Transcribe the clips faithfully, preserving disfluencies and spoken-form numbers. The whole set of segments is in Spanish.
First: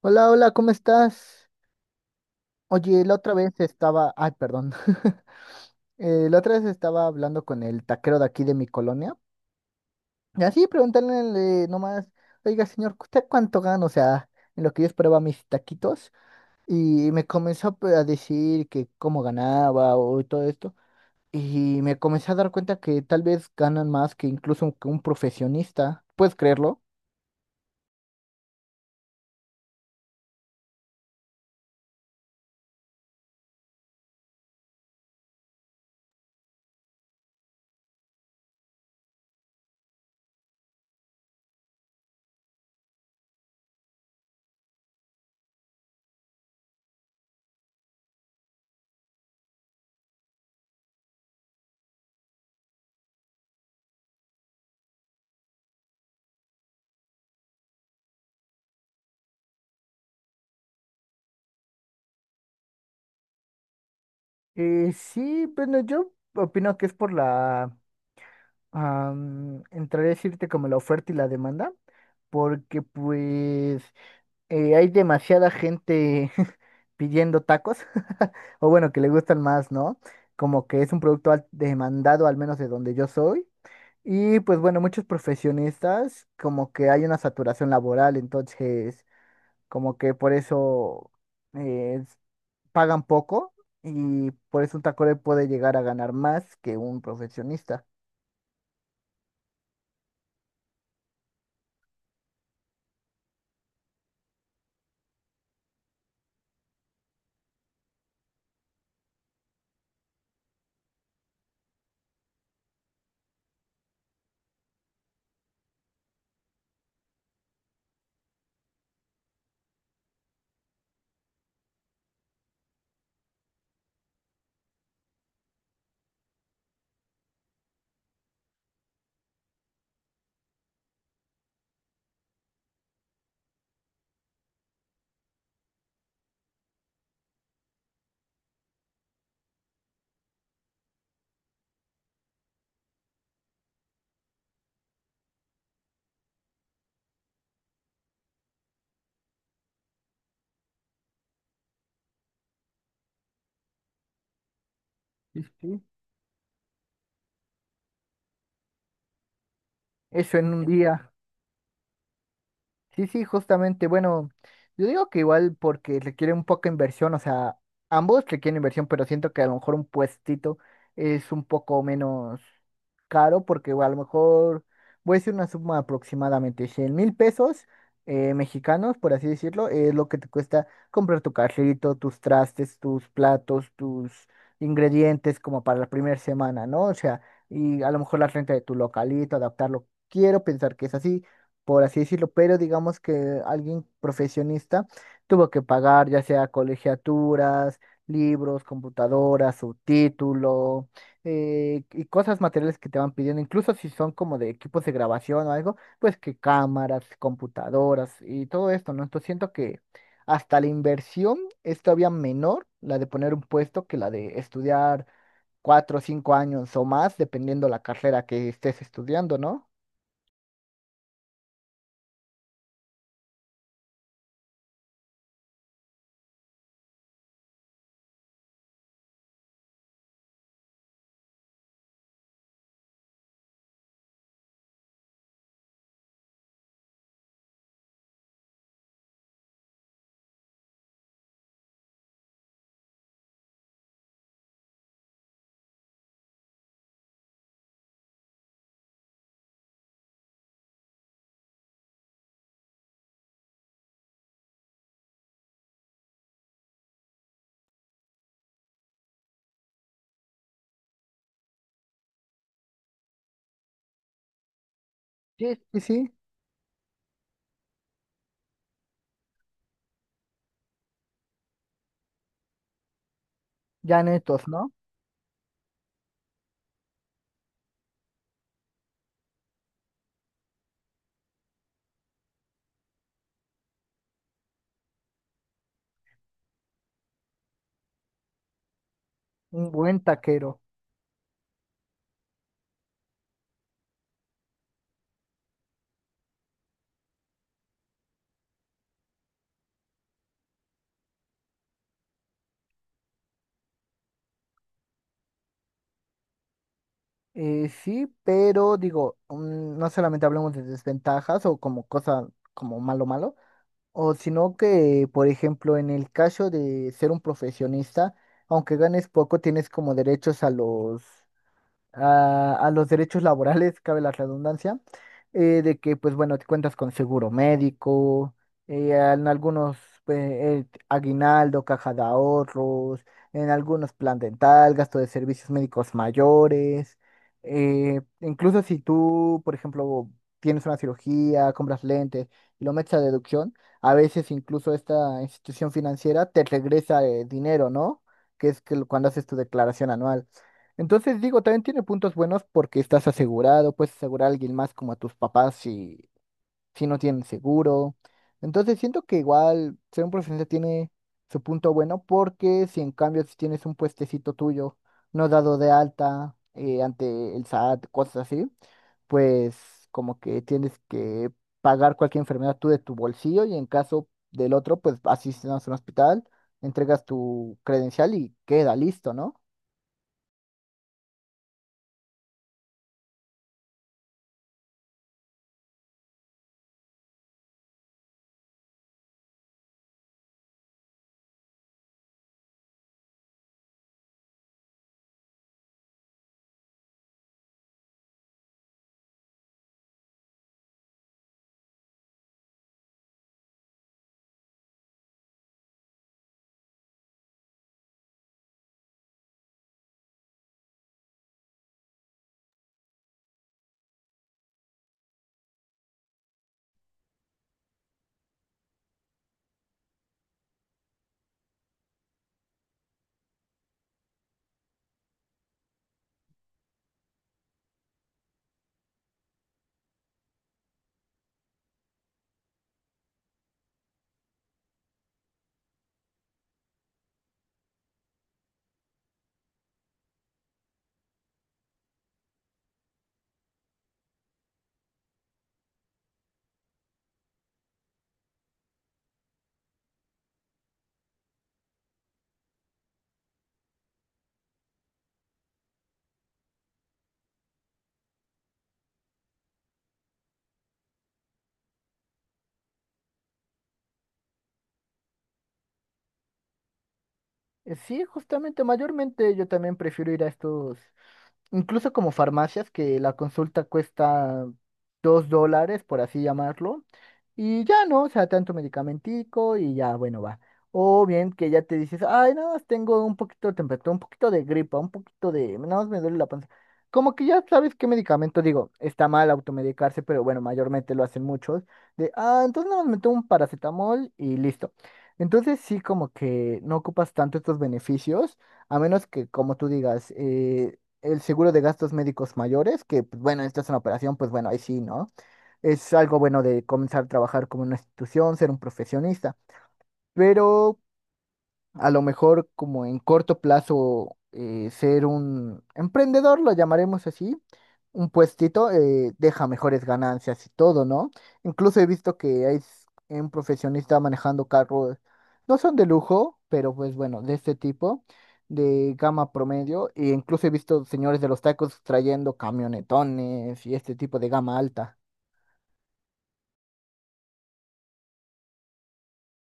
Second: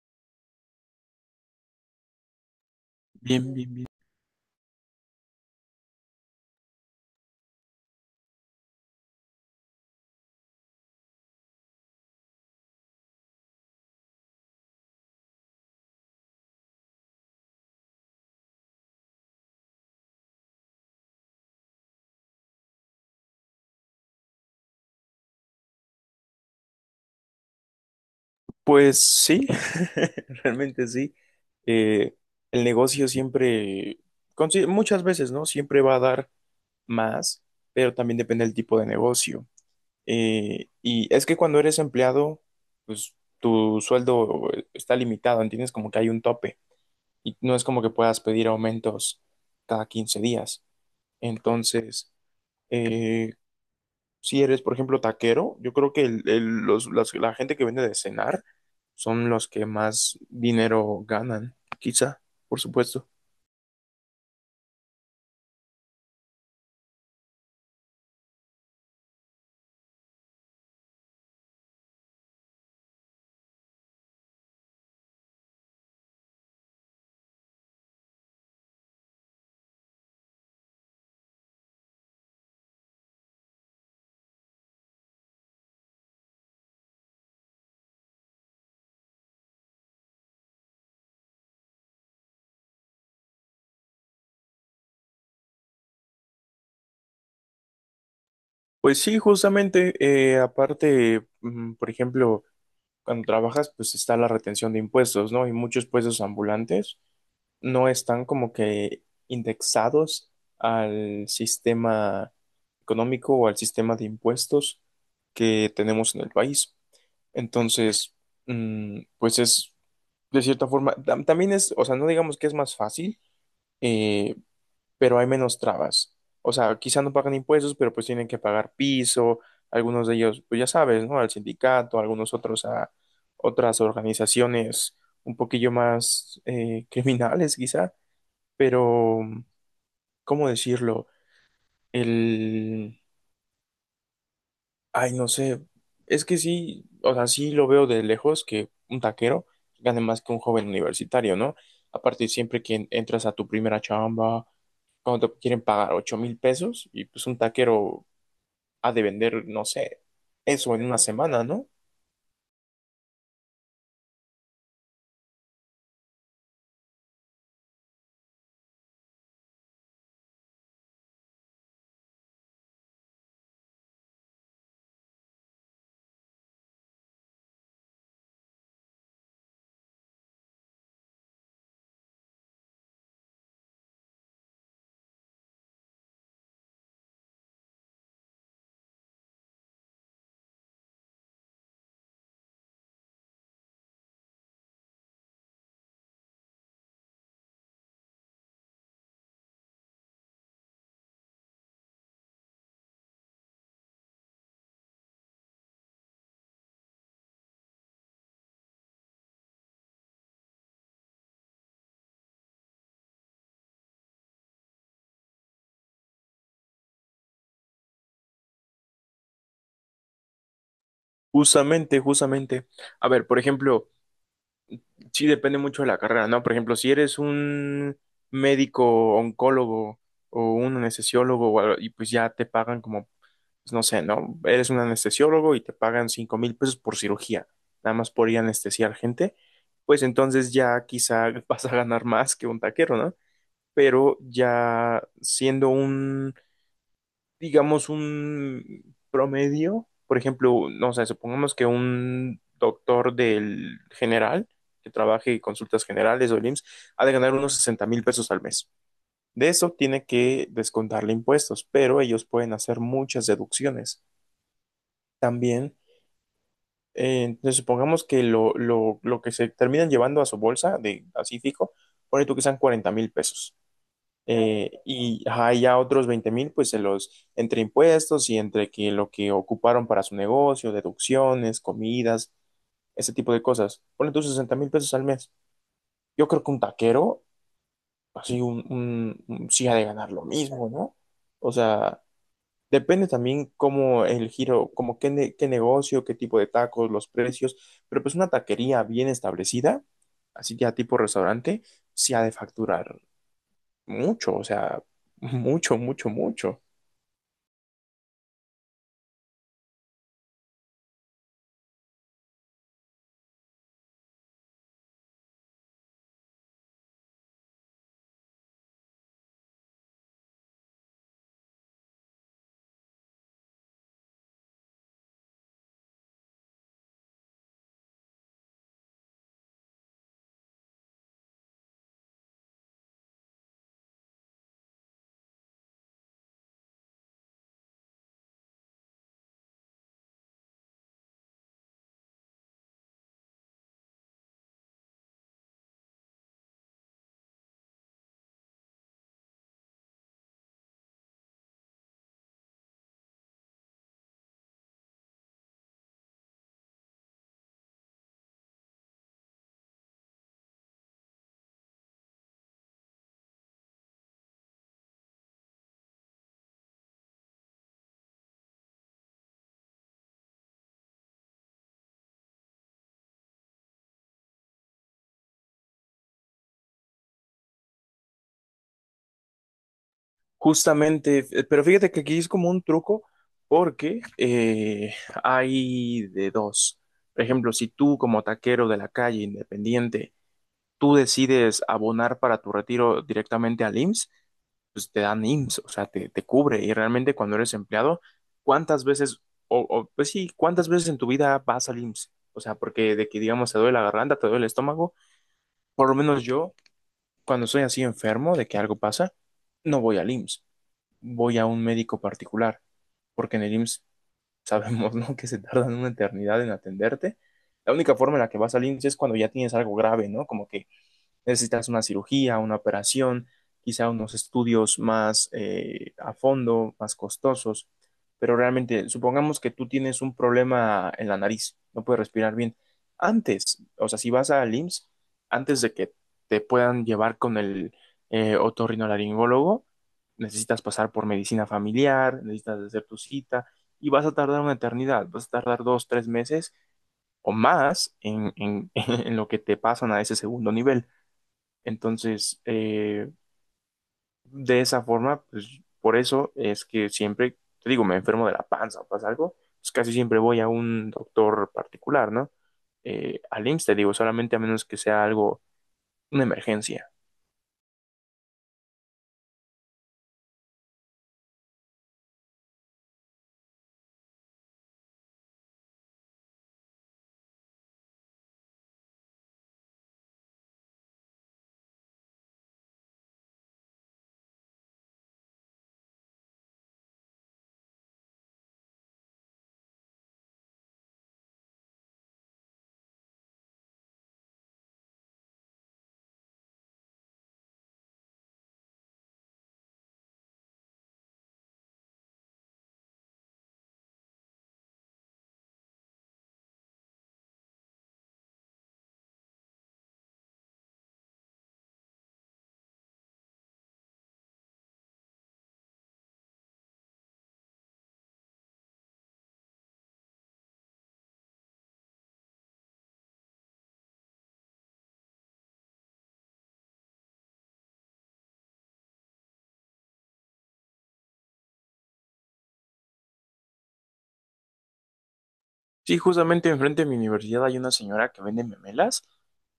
Hola, hola, ¿cómo estás? Oye, la otra Bien, vez bien, bien. estaba, ay, perdón, Eh, la otra vez estaba hablando con el taquero de aquí de mi colonia y así preguntándole nomás, oiga, señor, ¿usted cuánto gana? O sea, en lo que yo esperaba mis taquitos y me comenzó a pe- a decir que cómo ganaba o todo esto y me comencé a dar cuenta que tal vez ganan más que incluso que un profesionista, ¿puedes creerlo? Pues sí, realmente sí. Eh, el negocio siempre, consi- muchas veces, ¿no? Siempre va a dar más, pero también depende del tipo de negocio. Eh, y es que cuando eres empleado, pues tu sueldo está limitado, ¿entiendes? Como que hay un tope y no es como que puedas pedir aumentos cada quince días. Entonces, eh, si eres, por ejemplo, taquero, yo creo que el- el- los, las- la gente que vende de cenar son los que más dinero ganan, quizá, por supuesto. Eh, sí, bueno, yo opino que es por la am, entraré a decirte como la oferta y la demanda, porque pues eh, hay demasiada gente pidiendo tacos, o bueno, que le gustan más, ¿no? Como que es un producto al- demandado, al menos de donde yo soy. Y pues bueno, muchos profesionistas, como que hay una saturación laboral, entonces como que por eso eh, pagan poco y por eso un taco puede llegar a ganar más que un profesionista. Pues sí, justamente, eh, aparte, mm, por ejemplo, cuando trabajas, pues está la retención de impuestos, ¿no? Y muchos puestos ambulantes no están como que indexados al sistema económico o al sistema de impuestos que tenemos en el país. Entonces, mm, pues es de cierta forma, tam- también es, o sea, no digamos que es más fácil, eh, pero hay menos trabas. O sea, quizá no pagan impuestos, pero pues tienen que pagar piso, algunos de ellos, pues ya sabes, ¿no? Al sindicato, algunos otros a otras organizaciones un poquillo más eh, criminales, quizá, pero, ¿cómo decirlo? El Ay, no sé, es que sí, o sea, sí lo veo de lejos que un taquero gane más que un joven universitario, ¿no? Aparte, siempre que en- entras a tu primera chamba, cuando te quieren pagar ocho mil pesos, y pues un taquero ha de vender, no sé, Eso en un eso en una día. semana, ¿no? Sí, sí, justamente. Bueno, yo digo que igual porque requiere un poco de inversión, o sea, ambos requieren inversión, pero siento que a lo mejor un puestito es un poco menos caro porque a lo mejor voy a decir una suma aproximadamente cien mil pesos eh, mexicanos, por así decirlo, es lo que te cuesta comprar tu carrito, tus trastes, tus platos, tus ingredientes como para la primera semana, ¿no? O sea, y a lo mejor la renta de tu localito, adaptarlo. Quiero pensar que es así por así decirlo, pero digamos que alguien profesionista tuvo que pagar ya sea colegiaturas, libros, computadoras, su título eh, y cosas materiales que te van pidiendo, incluso si son como de equipos de grabación o algo, pues que cámaras, computadoras y todo esto, ¿no? Entonces siento que hasta la inversión es todavía menor, la de poner un puesto, que la de estudiar cuatro o cinco años o más, dependiendo la carrera que estés estudiando, ¿no? Justamente, justamente. A ver, por ejemplo, sí depende mucho de la carrera, ¿no? Por ejemplo, si eres un médico, oncólogo o un anestesiólogo, o algo, y pues ya te pagan como pues, no sé, ¿no? Eres un anestesiólogo y te pagan cinco mil pesos por cirugía, nada más por ir a anestesiar gente, pues entonces ya quizá vas a ganar más que un taquero, ¿no? Pero ya siendo un, digamos, un promedio, por ejemplo, no sé, supongamos que un doctor del general que trabaje en consultas generales o el I M S S, ha de ganar unos sesenta mil pesos al mes. De eso tiene que descontarle impuestos, pero ellos pueden hacer muchas deducciones. Sí, También sí, sí, Eh, entonces, supongamos que lo, lo- lo que se terminan llevando a su bolsa, de, así fijo, pone tú que sean cuarenta mil pesos. ya netos, ¿no? Eh, y ajá, y ya otros veinte mil, pues se los, entre impuestos y entre que lo que ocuparon para su negocio, deducciones, comidas, ese tipo de cosas. Pone tú sesenta mil pesos al mes. Yo creo que un taquero, así, un, un, un- sí Un ha de buen ganar lo taquero. mismo, ¿no? O sea, depende también cómo el giro, como qué, ne- qué negocio, qué tipo de tacos, los precios, pero pues una taquería bien establecida, así ya tipo restaurante, sí ha de facturar mucho, o sea, mucho, mucho, mucho. Eh, sí, pero digo, mm, no solamente hablamos de desventajas o como cosa como malo malo, o sino que, por ejemplo, en el caso de ser un profesionista, aunque ganes poco, tienes como derechos a los a, a los derechos laborales, cabe la redundancia, eh, de que, pues bueno, te cuentas con seguro médico, eh, en algunos pues, eh, aguinaldo, caja de ahorros, en algunos plan dental, gasto de servicios médicos mayores, eh, incluso si tú, por ejemplo, tienes una cirugía, compras lentes y lo metes a deducción, a veces incluso esta institución financiera te regresa eh, dinero, ¿no? Que es que lo- cuando haces tu declaración anual. Entonces digo, también tiene puntos buenos porque estás asegurado, puedes asegurar a alguien más como a tus papás si, si no tienen seguro. Entonces siento que igual ser un profesionista tiene su punto bueno porque si en cambio si tienes un puestecito tuyo no dado de alta eh, ante el SAT, cosas así, pues como que tienes que pagar cualquier enfermedad tú de tu bolsillo y en caso del otro, pues asistes a un hospital, entregas tu credencial y queda listo, ¿no? Justamente, f- pero fíjate que aquí es como un truco porque eh, hay de dos. Por ejemplo, si tú como taquero de la calle, independiente, tú decides abonar para tu retiro directamente al I M S S, pues te dan I M S S, o sea, te, te cubre. Y realmente cuando eres empleado, ¿cuántas veces, o, o, pues sí, cuántas veces en tu vida vas al I M S S? O sea, porque de que digamos te duele la garganta, te duele el estómago, por lo menos yo, cuando estoy así enfermo de que algo pasa, no voy al I M S S, voy a un médico particular, porque en el I M S S sabemos, ¿no? que se tardan una eternidad en atenderte. La única forma en la que vas al I M S S es cuando ya tienes algo grave, ¿no? Como que necesitas una cirugía, una operación, quizá unos estudios más eh, a fondo, más costosos, pero realmente supongamos que tú tienes un problema en la nariz, no puedes respirar bien. Antes, o sea, si vas al I M S S, antes de que te puedan llevar con el eh, otorrinolaringólogo, necesitas pasar por medicina familiar, necesitas hacer tu cita y vas a tardar una eternidad, vas a tardar dos, tres meses o más en, en, en lo que te pasan a ese segundo nivel. Entonces, eh, de esa forma, pues por eso es que siempre, te digo, me enfermo de la panza o pasa algo, pues casi siempre voy a un doctor particular, ¿no? Eh, al I M S S, te digo, solamente a menos que sea algo, una emergencia. Eh, Sí, justamente, mayormente yo también prefiero ir a estos, incluso como farmacias que la consulta cuesta dos dólares, por así llamarlo, y ya no, o sea, tanto medicamentico y ya, bueno, va. O bien que ya te dices, ay, nada más tengo un poquito de temperatura, un poquito de gripa, un poquito de, nada más me duele la panza. Como que ya sabes qué medicamento, digo, está mal automedicarse, pero bueno, mayormente lo hacen muchos, de, ah, entonces nada más me tomo un paracetamol y listo. Entonces sí, como que no ocupas tanto estos beneficios. A menos que, como tú digas, eh, el seguro de gastos médicos mayores, que pues, bueno, esta es una operación, pues bueno, ahí sí, ¿no? Es algo bueno de comenzar a trabajar como una institución, ser un profesionista. Pero a lo mejor como en corto plazo eh, ser un emprendedor, lo llamaremos así, un puestito eh, deja mejores ganancias y todo, ¿no? Incluso he visto que hay s- un profesionista manejando carros, no son de lujo, pero pues bueno, de este tipo, de gama promedio, e incluso he visto señores de los tacos trayendo camionetones y este tipo de gama alta. Sí, justamente enfrente de mi universidad hay una señora que vende memelas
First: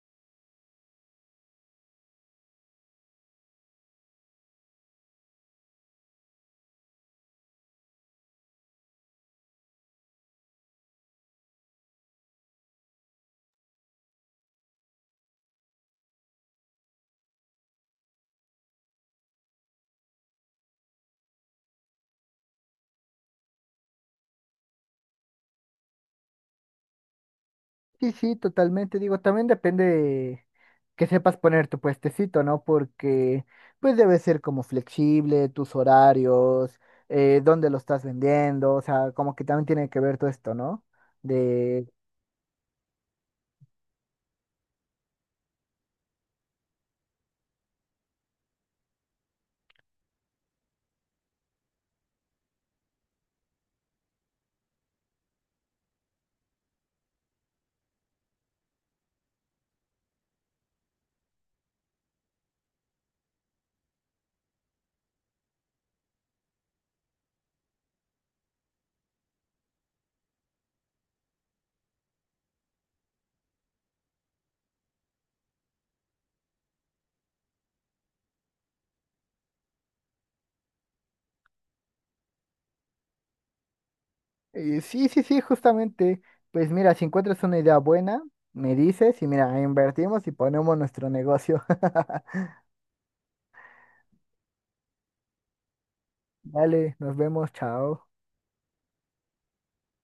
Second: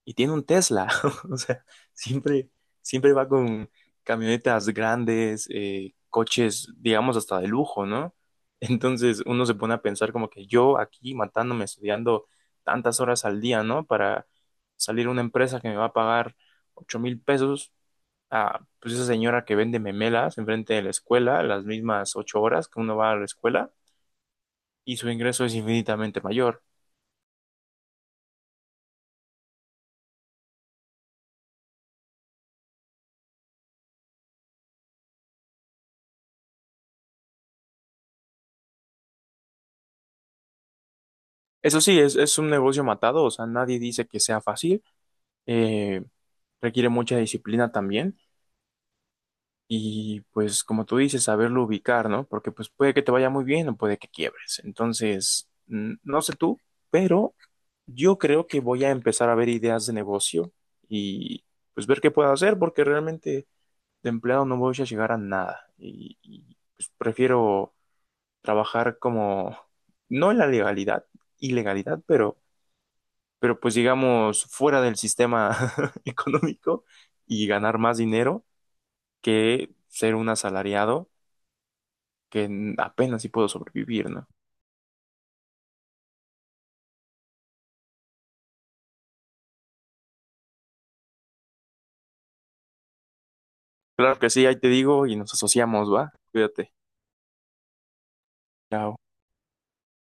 y tiene un Tesla. O sea, siempre, siempre va con camionetas grandes, eh, coches, digamos, hasta de lujo, ¿no? Entonces uno se pone a pensar como que yo aquí matándome, estudiando tantas horas al día, ¿no? Para salir a una empresa que me va a pagar ocho mil pesos a pues esa señora que vende memelas enfrente de la escuela, las mismas ocho horas que uno va a la escuela y su ingreso es infinitamente mayor. Sí, sí, totalmente. Digo, también depende de que sepas poner tu puestecito, ¿no? Porque pues debe ser como flexible, tus horarios, eh, dónde lo estás vendiendo, o sea, como que también tiene que ver todo esto, ¿no? Eso De... sí, es, es un negocio matado, o sea, nadie dice que sea fácil, eh, requiere mucha disciplina también y pues como tú dices, saberlo ubicar, ¿no? Porque pues puede que te vaya muy bien o puede que quiebres. Entonces, mm, no sé tú, pero yo creo que voy a empezar a ver ideas de negocio y pues ver qué puedo hacer porque realmente de empleado no voy a llegar a nada y, y, pues prefiero trabajar como, no en la legalidad, ilegalidad, pero pero pues digamos fuera del sistema económico y ganar más dinero que ser un asalariado que apenas si puedo sobrevivir, ¿no? eh, sí, sí, sí, justamente. Pues mira, si encuentras una idea buena, me dices y mira, invertimos y ponemos nuestro negocio. Claro que sí, ahí te digo y nos asociamos, ¿va? Cuídate. Dale, nos vemos, chao. Chao.